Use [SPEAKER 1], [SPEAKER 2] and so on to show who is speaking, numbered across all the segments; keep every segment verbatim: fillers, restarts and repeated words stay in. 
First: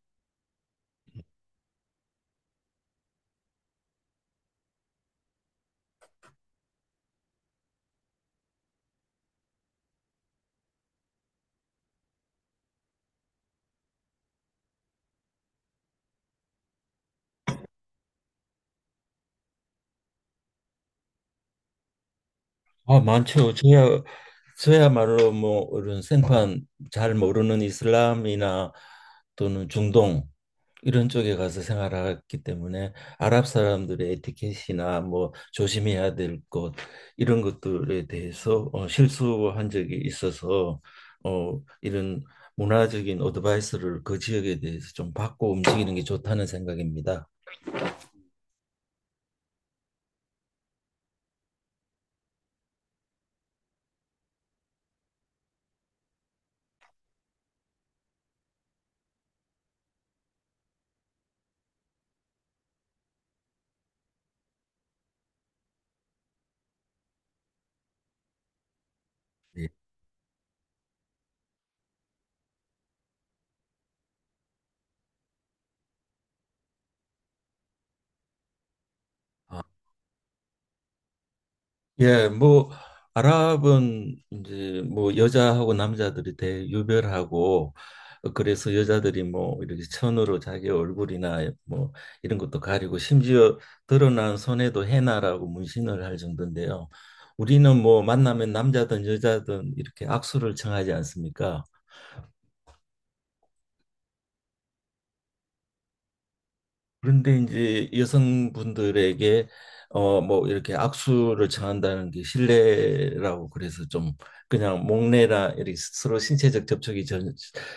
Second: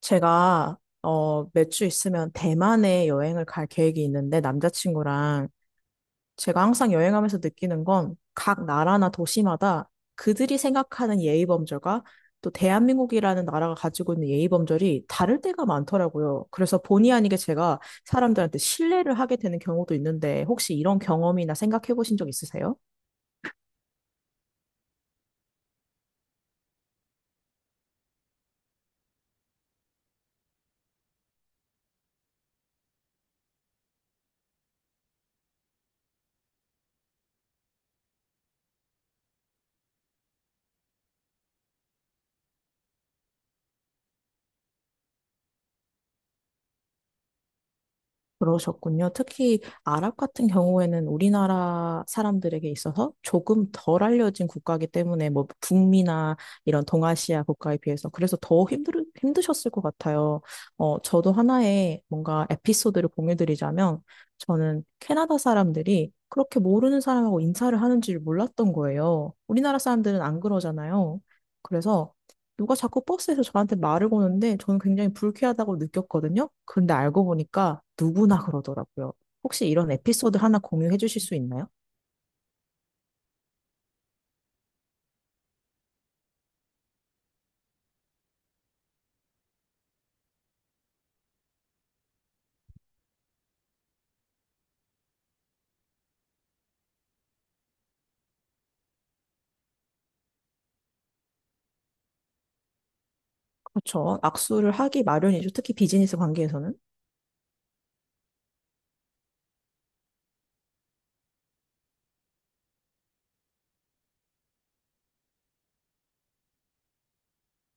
[SPEAKER 1] 제가 어, 몇 주 있으면 대만에 여행을 갈 계획이 있는데 남자친구랑 제가 항상 여행하면서 느끼는 건 각 나라나 도시마다 그들이 생각하는 예의 범절과 또 대한민국이라는 나라가 가지고 있는 예의 범절이 다를 때가 많더라고요. 그래서 본의 아니게 제가 사람들한테 신뢰를 하게 되는 경우도 있는데 혹시 이런 경험이나 생각해 보신 적 있으세요?
[SPEAKER 2] 아, 많죠. 저야 저야말로 뭐 이런 생판 잘 모르는 이슬람이나 또는 중동 이런 쪽에 가서 생활했기 때문에 아랍 사람들의 에티켓이나 뭐 조심해야 될 것 이런 것들에 대해서 어, 실수한 적이 있어서 어, 이런 문화적인 어드바이스를 그 지역에 대해서 좀 받고 움직이는 게 좋다는 생각입니다.
[SPEAKER 1] 그러셨군요. 특히 아랍 같은 경우에는 우리나라 사람들에게 있어서 조금 덜 알려진 국가이기 때문에 뭐 북미나 이런 동아시아 국가에 비해서 그래서 더 힘들, 힘드셨을 것 같아요. 어, 저도 하나의 뭔가 에피소드를 공유드리자면 저는 캐나다 사람들이 그렇게 모르는 사람하고 인사를 하는 줄 몰랐던 거예요.
[SPEAKER 2] 네.
[SPEAKER 1] 우리나라 사람들은 안 그러잖아요. 그래서 누가 자꾸 버스에서 저한테 말을 거는데 저는 굉장히 불쾌하다고 느꼈거든요. 근데 알고 보니까 누구나 그러더라고요. 혹시 이런 에피소드 하나 공유해 주실 수 있나요?
[SPEAKER 2] 예, 뭐 아랍은 이제 뭐 여자하고 남자들이 대유별하고 어, 그래서 여자들이 뭐 이렇게 천으로 자기 얼굴이나 뭐 이런 것도 가리고 심지어 드러난 손에도 헤나라고 문신을 할 정도인데요. 우리는 뭐 만나면 남자든 여자든 이렇게 악수를 청하지 않습니까?
[SPEAKER 1] 그렇죠. 악수를 하기 마련이죠. 특히 비즈니스 관계에서는.
[SPEAKER 2] 그런데 이제 여성분들에게 어 뭐 이렇게 악수를 청한다는 게 실례라고 그래서 좀 그냥 목례나 이렇게 서로 신체적 접촉이 전,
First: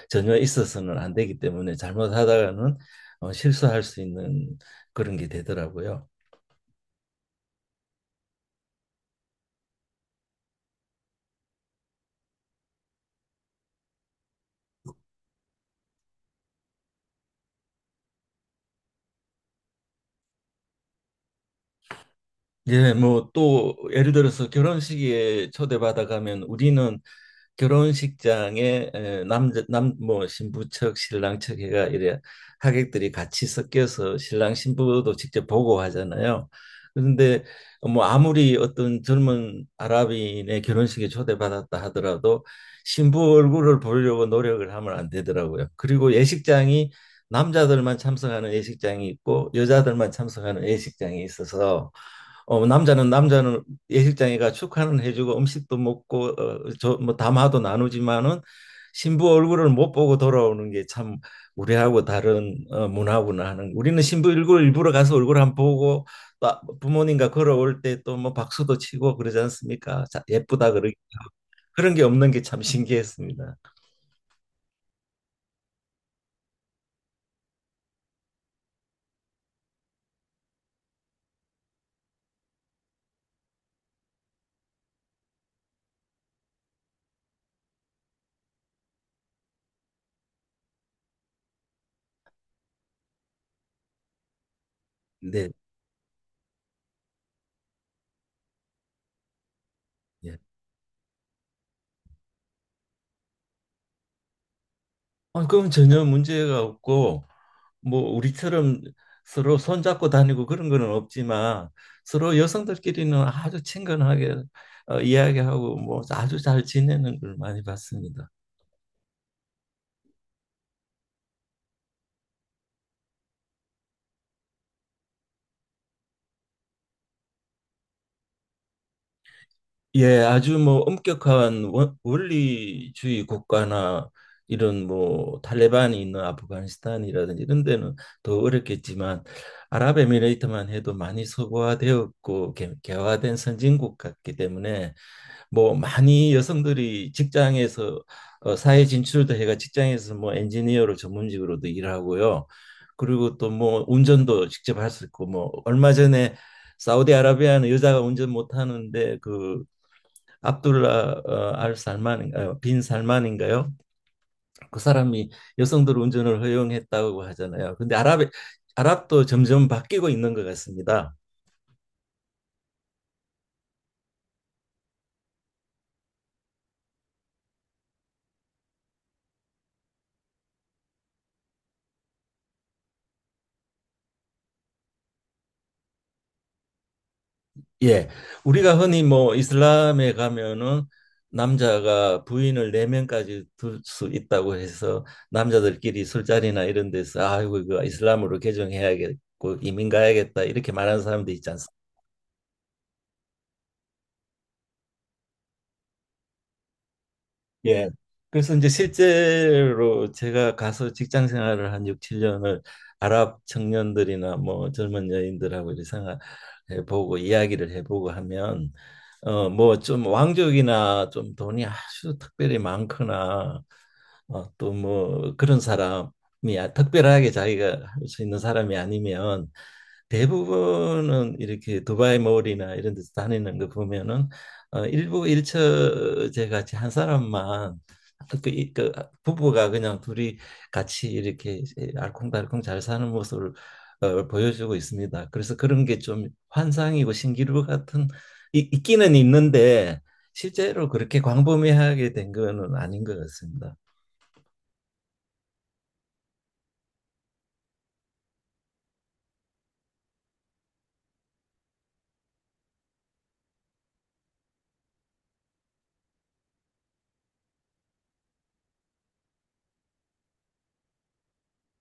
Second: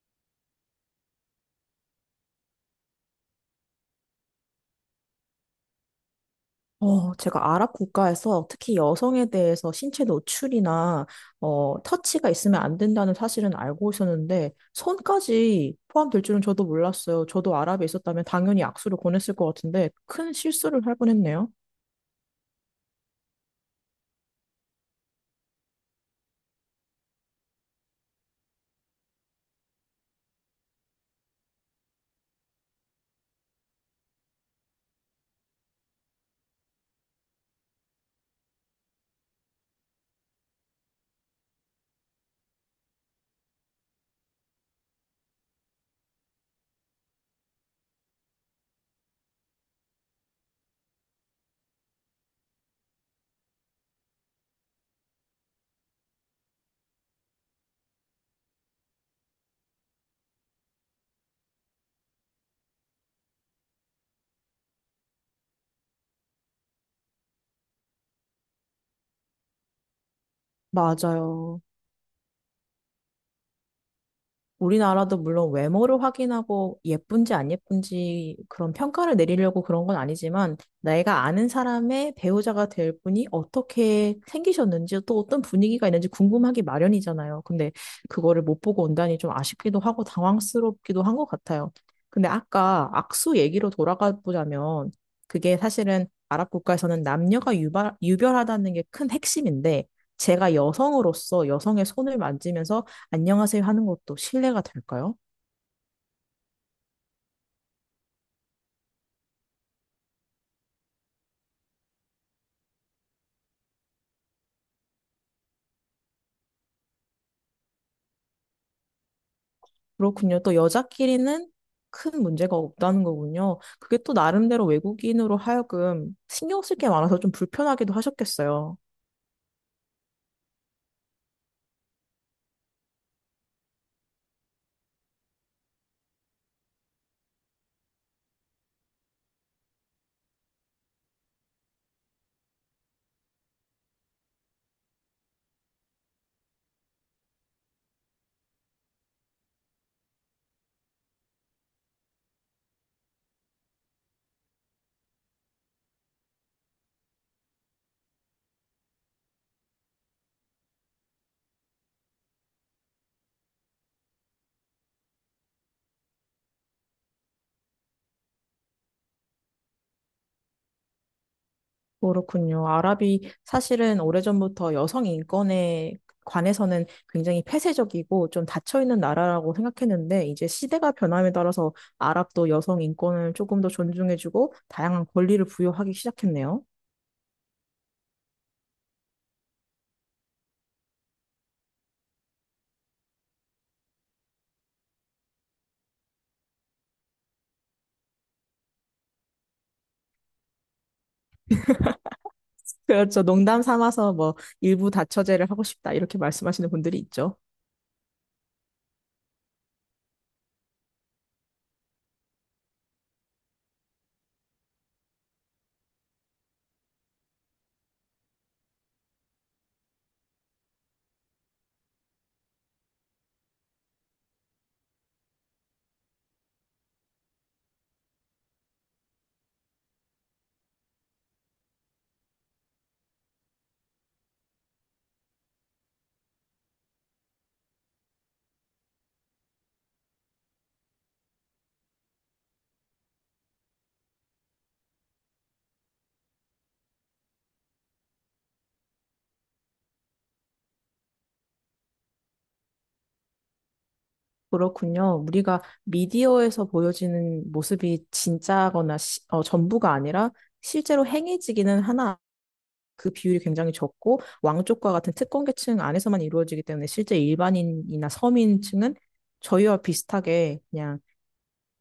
[SPEAKER 2] 전혀 있어서는 안 되기 때문에 잘못하다가는 어, 실수할 수 있는 그런 게 되더라고요.
[SPEAKER 1] 어, 제가 아랍 국가에서 특히 여성에 대해서 신체 노출이나 어, 터치가 있으면 안 된다는 사실은 알고 있었는데 손까지 포함될 줄은 저도 몰랐어요. 저도 아랍에 있었다면 당연히 악수를 권했을 것 같은데 큰 실수를 할 뻔했네요.
[SPEAKER 2] 예, 뭐 또 예를 들어서 결혼식에 초대받아 가면 우리는 결혼식장에 에, 남자 남 뭐 신부 측 신랑 측 해가 이래 하객들이 같이 섞여서 신랑 신부도 직접 보고 하잖아요. 그런데 뭐 아무리 어떤 젊은 아랍인의 결혼식에 초대받았다 하더라도 신부 얼굴을 보려고 노력을 하면 안 되더라고요. 그리고 예식장이 남자들만 참석하는 예식장이 있고 여자들만 참석하는 예식장이 있어서 어, 남자는 남자는 예식장에가 축하는 해주고 음식도 먹고 어, 저, 뭐 담화도 나누지만은 신부 얼굴을 못 보고 돌아오는 게 참 우리하고 다른 어, 문화구나 하는 우리는 신부 얼굴 일부러 가서 얼굴 한번 보고 또 부모님과 걸어올 때 또 뭐 박수도 치고 그러지 않습니까? 자, 예쁘다 그러
[SPEAKER 1] 맞아요.
[SPEAKER 2] 그런 게 없는 게 참 신기했습니다.
[SPEAKER 1] 우리나라도 물론 외모를 확인하고 예쁜지 안 예쁜지 그런 평가를 내리려고 그런 건 아니지만 내가 아는 사람의 배우자가 될 분이 어떻게 생기셨는지 또 어떤 분위기가 있는지 궁금하기 마련이잖아요. 근데 그거를 못 보고 온다니 좀 아쉽기도 하고 당황스럽기도 한 것 같아요. 근데 아까 악수 얘기로 돌아가 보자면
[SPEAKER 2] 네.
[SPEAKER 1] 그게 사실은 아랍 국가에서는 남녀가 유발, 유별하다는 게 큰 핵심인데
[SPEAKER 2] 예.
[SPEAKER 1] 제가 여성으로서 여성의 손을 만지면서 안녕하세요 하는 것도 실례가 될까요?
[SPEAKER 2] 아, 그럼 전혀 문제가 없고 뭐 우리처럼 서로 손잡고 다니고 그런 거는 없지만 서로 여성들끼리는 아주 친근하게 어, 이야기하고 뭐 아주 잘 지내는 걸 많이 봤습니다.
[SPEAKER 1] 그렇군요. 또 여자끼리는 큰 문제가 없다는 거군요. 그게 또 나름대로 외국인으로 하여금 신경 쓸 게 많아서 좀 불편하기도 하셨겠어요.
[SPEAKER 2] 예, 아주 뭐 엄격한 원, 원리주의 국가나 이런 뭐 탈레반이 있는 아프가니스탄이라든지 이런 데는 더 어렵겠지만 아랍에미레이트만 해도 많이 서구화되었고 개, 개화된 선진국 같기 때문에 뭐 많이 여성들이 직장에서 어, 사회 진출도 해가 직장에서 뭐 엔지니어로 전문직으로도 일하고요. 그리고 또 뭐 운전도 직접 할 수 있고 뭐 얼마 전에 사우디아라비아는 여자가 운전 못 하는데 그 압둘라 어, 알 살만인가요? 빈 살만인가요? 그 사람이 여성들 운전을 허용했다고 하잖아요. 근데 아랍 아랍도 점점 바뀌고 있는 것 같습니다.
[SPEAKER 1] 그렇군요. 아랍이 사실은 오래전부터 여성 인권에 관해서는 굉장히 폐쇄적이고 좀 닫혀있는 나라라고 생각했는데 이제 시대가 변함에 따라서 아랍도 여성 인권을 조금 더 존중해주고 다양한 권리를 부여하기 시작했네요.
[SPEAKER 2] 예, 우리가 흔히 뭐 이슬람에 가면은 남자가 부인을 네 명까지 둘 수 있다고 해서 남자들끼리 술자리나 이런 데서 아이고 이거 이슬람으로 개종해야겠고 이민 가야겠다 이렇게 말하는 사람도 있지
[SPEAKER 1] 그렇죠. 농담 삼아서 뭐 일부 다처제를 하고 싶다 이렇게 말씀하시는 분들이 있죠.
[SPEAKER 2] 예. 그래서 이제 실제로 제가 가서 직장 생활을 한 육, 칠 년을 아랍 청년들이나 뭐 젊은 여인들하고 이렇게 생활해 보고 이야기를 해보고 하면 어 뭐 좀 왕족이나 좀 돈이 아주 특별히 많거나 어, 또 뭐 그런 사람이 아- 특별하게 자기가 할 수 있는 사람이 아니면 대부분은 이렇게 두바이 몰이나 이런 데서 다니는 거 보면은 어, 일부 일처제 같이 한 사람만 그, 이- 그 부부가 그냥 둘이 같이 이렇게 알콩달콩 잘 사는 모습을 어, 보여주고 있습니다. 그래서 그런 게 좀 환상이고 신기루 같은 이- 있기는 있는데 실제로 그렇게 광범위하게 된 거는 아닌 것 같습니다.
[SPEAKER 1] 그렇군요. 우리가 미디어에서 보여지는 모습이 진짜거나 시- 어, 전부가 아니라 실제로 행해지기는 하나 그 비율이 굉장히 적고 왕족과 같은 특권 계층 안에서만 이루어지기 때문에 실제 일반인이나 서민층은 저희와 비슷하게 그냥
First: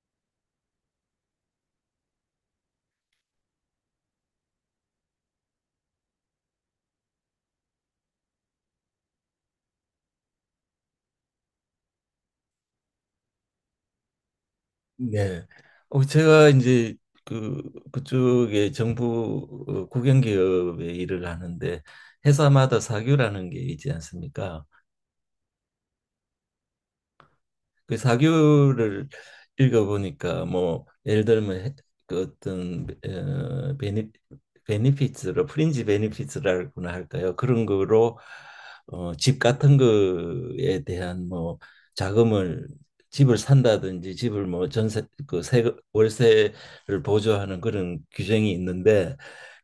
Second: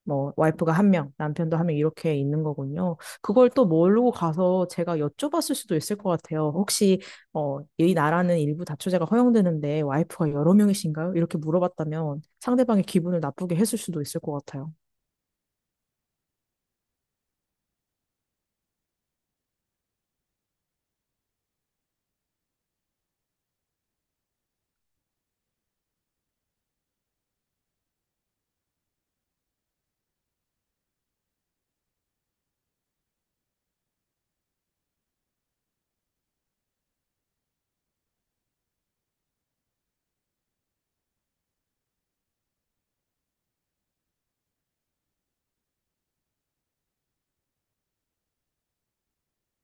[SPEAKER 1] 뭐 와이프가 한 명, 남편도 한 명 이렇게 있는 거군요. 그걸 또 모르고 가서 제가 여쭤봤을 수도 있을 것 같아요. 혹시 어, 이 나라는 일부 다처제가 허용되는데 와이프가 여러 명이신가요? 이렇게 물어봤다면 상대방의 기분을 나쁘게 했을 수도 있을 것 같아요.
[SPEAKER 2] 네. 어, 제가 이제 그 그쪽에 정부 어, 국영기업에 일을 하는데 회사마다 사규라는 게 있지 않습니까? 그 사교를 읽어보니까 뭐 예를 들면 해- 그 어떤 어, 베니 베니피츠로 프린지 베니피츠라고나 할까요? 그런 거로 어, 집 같은 거에 대한 뭐 자금을 집을 산다든지 집을 뭐 전세 그 세금 월세를 보조하는 그런 규정이 있는데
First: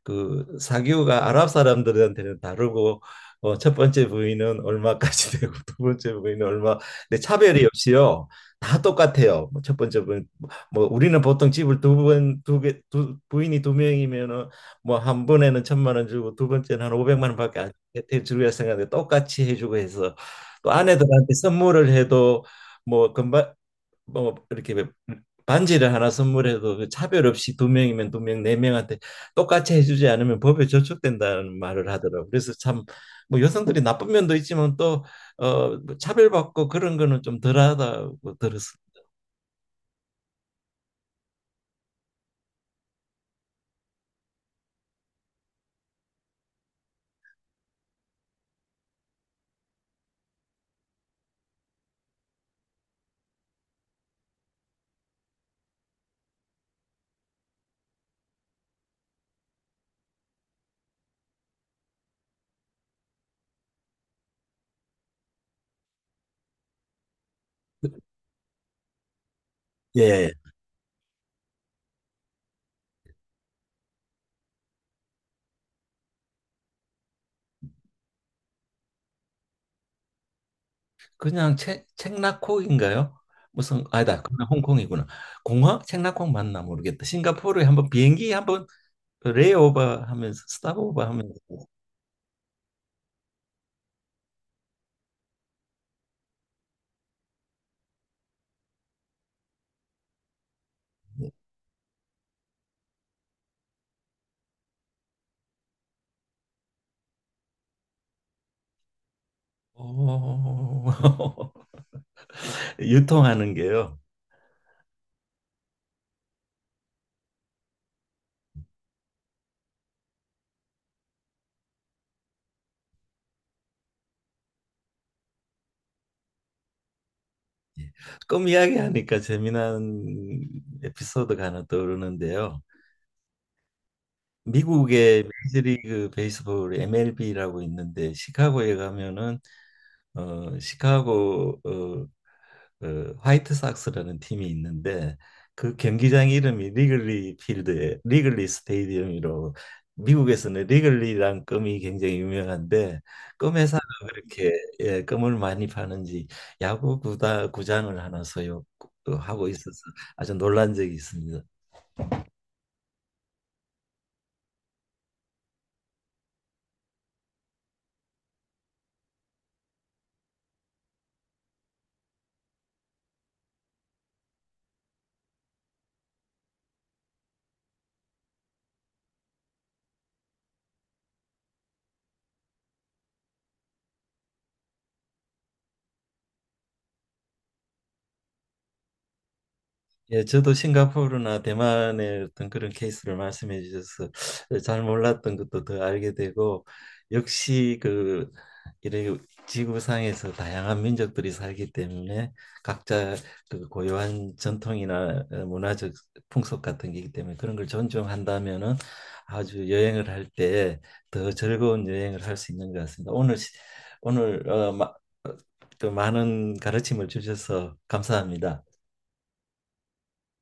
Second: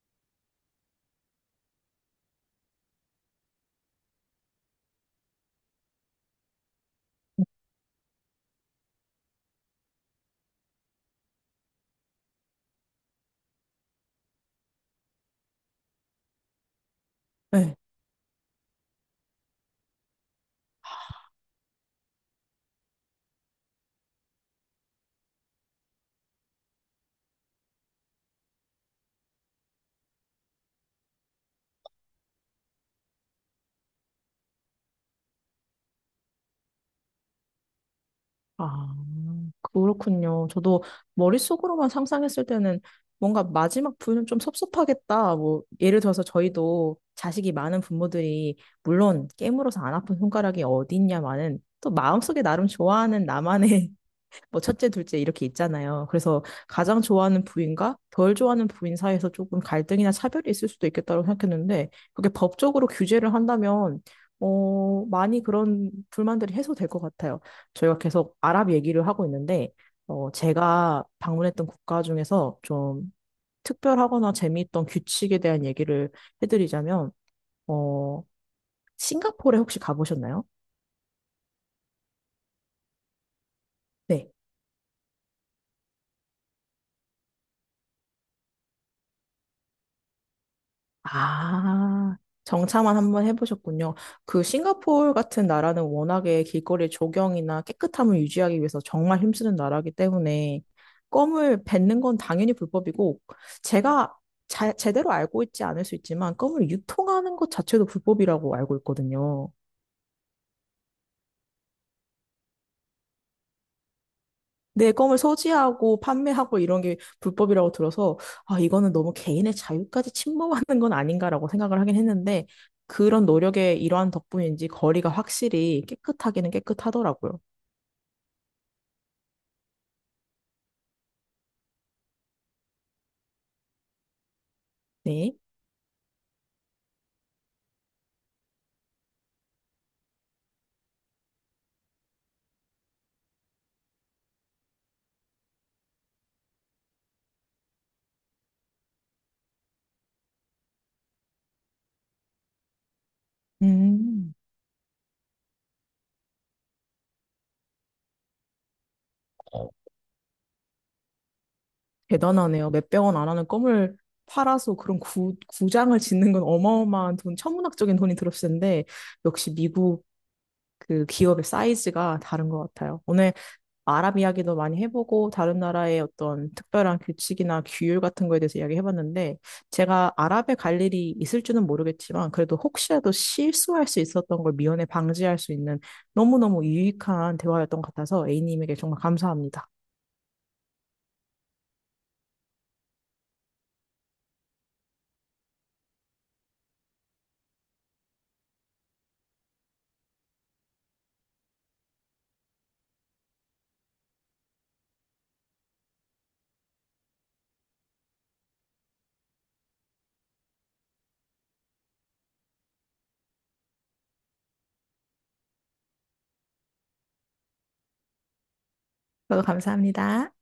[SPEAKER 2] 그 사교가 아랍 사람들한테는 다르고 어, 첫 번째 부인은 얼마까지 되고 두 번째 부인은 얼마 근데 차별이 없이요. 다 똑같아요. 뭐첫 번째 분, 뭐 우리는 보통 집을 두 번, 두 개, 두 부인이 두 명이면은 뭐 한 번에는 천만 원 주고 두 번째는 한 오백만 원밖에 안
[SPEAKER 1] 네.
[SPEAKER 2] 혜택 주려 생각하는데 똑같이 해주고 해서 또 아내들한테 선물을 해도 뭐 금방 뭐 이렇게 반지를 하나 선물해도 그 차별 없이 두 명이면 두 명, 네 명한테 똑같이 해주지 않으면 법에 저촉된다는 말을 하더라고. 그래서 참 뭐 여성들이 나쁜 면도 있지만 또 어, 뭐 차별받고 그런 거는 좀 덜하다고 들었어.
[SPEAKER 1] 아, 그렇군요. 저도 머릿속으로만 상상했을 때는 뭔가 마지막 부유는 좀 섭섭하겠다. 뭐, 예를 들어서 저희도 자식이 많은 부모들이, 물론 깨물어서 안 아픈 손가락이 어디 있냐마는 또 마음속에 나름 좋아하는 나만의 뭐 첫째, 둘째 이렇게 있잖아요. 그래서 가장 좋아하는 부인과 덜 좋아하는 부인 사이에서 조금 갈등이나 차별이 있을 수도 있겠다고 생각했는데 그게 법적으로 규제를 한다면 어, 많이 그런 불만들이 해소될 것 같아요. 저희가 계속 아랍 얘기를 하고 있는데 어,
[SPEAKER 2] 예.
[SPEAKER 1] 제가 방문했던 국가 중에서 좀 특별하거나 재미있던 규칙에 대한 얘기를 해드리자면 어, 싱가포르에 혹시 가보셨나요?
[SPEAKER 2] 그냥 책 책나코인가요? 무슨 아니다.
[SPEAKER 1] 네.
[SPEAKER 2] 그냥 홍콩이구나. 공항 책나콩 맞나 모르겠다. 싱가포르에 한번 비행기 한번 레이오버 하면서 스탑오버 하면서
[SPEAKER 1] 아, 정차만 한번 해보셨군요. 그 싱가포르 같은 나라는 워낙에 길거리 조경이나 깨끗함을 유지하기 위해서 정말 힘쓰는 나라이기 때문에 껌을 뱉는 건 당연히 불법이고 제가 자- 제대로 알고 있지 않을 수 있지만 껌을 유통하는 것 자체도 불법이라고 알고 있거든요.
[SPEAKER 2] 오, 유통하는 게요.
[SPEAKER 1] 내 껌을 소지하고 판매하고 이런 게 불법이라고 들어서 아, 이거는 너무 개인의 자유까지 침범하는 건 아닌가라고 생각을 하긴 했는데 그런 노력의 일환 덕분인지 거리가 확실히 깨끗하기는 깨끗하더라고요.
[SPEAKER 2] 꿈 이야기하니까 재미난 에피소드가 하나 떠오르는데요. 미국의
[SPEAKER 1] 네.
[SPEAKER 2] 메이저리그 베이스볼 엠엘비라고 있는데 시카고에 가면은 어 시카고 어 그 화이트삭스라는 팀이 있는데 그 경기장 이름이 리글리 필드에 리글리 스테디움이로 미국에서는 리글리란 껌이 굉장히 유명한데 껌 회사가
[SPEAKER 1] 음.
[SPEAKER 2] 그렇게 예, 껌을 많이 파는지 야구 구다 구장을 하나 소유하고 있어서 아주 놀란 적이 있습니다.
[SPEAKER 1] 대단하네요. 몇백 원 안 하는 껌을 팔아서 그런 구, 구장을 짓는 건 어마어마한 돈, 천문학적인 돈이 들었을 텐데, 역시 미국 그 기업의 사이즈가 다른 것 같아요. 오늘 아랍 이야기도 많이 해보고 다른 나라의 어떤 특별한 규칙이나 규율 같은 거에 대해서 이야기해봤는데 제가 아랍에 갈 일이 있을지는 모르겠지만 그래도 혹시라도 실수할 수 있었던 걸 미연에 방지할 수 있는 너무너무 유익한 대화였던 것 같아서 A님에게 정말 감사합니다.
[SPEAKER 2] 예, 저도 싱가포르나 대만의 어떤 그런 케이스를 말씀해 주셔서 예, 잘 몰랐던 것도 더 알게 되고 역시 그이게 지구상에서 다양한 민족들이 살기 때문에 각자 그 고유한 전통이나 어, 문화적 풍속 같은 게 있기 때문에 그런 걸 존중한다면은 아주 여행을 할 때 더 즐거운 여행을 할 수 있는 것 같습니다. 오늘 시- 오늘 어, 마, 어, 또 많은 가르침을 주셔서 감사합니다.
[SPEAKER 1] 저도 감사합니다.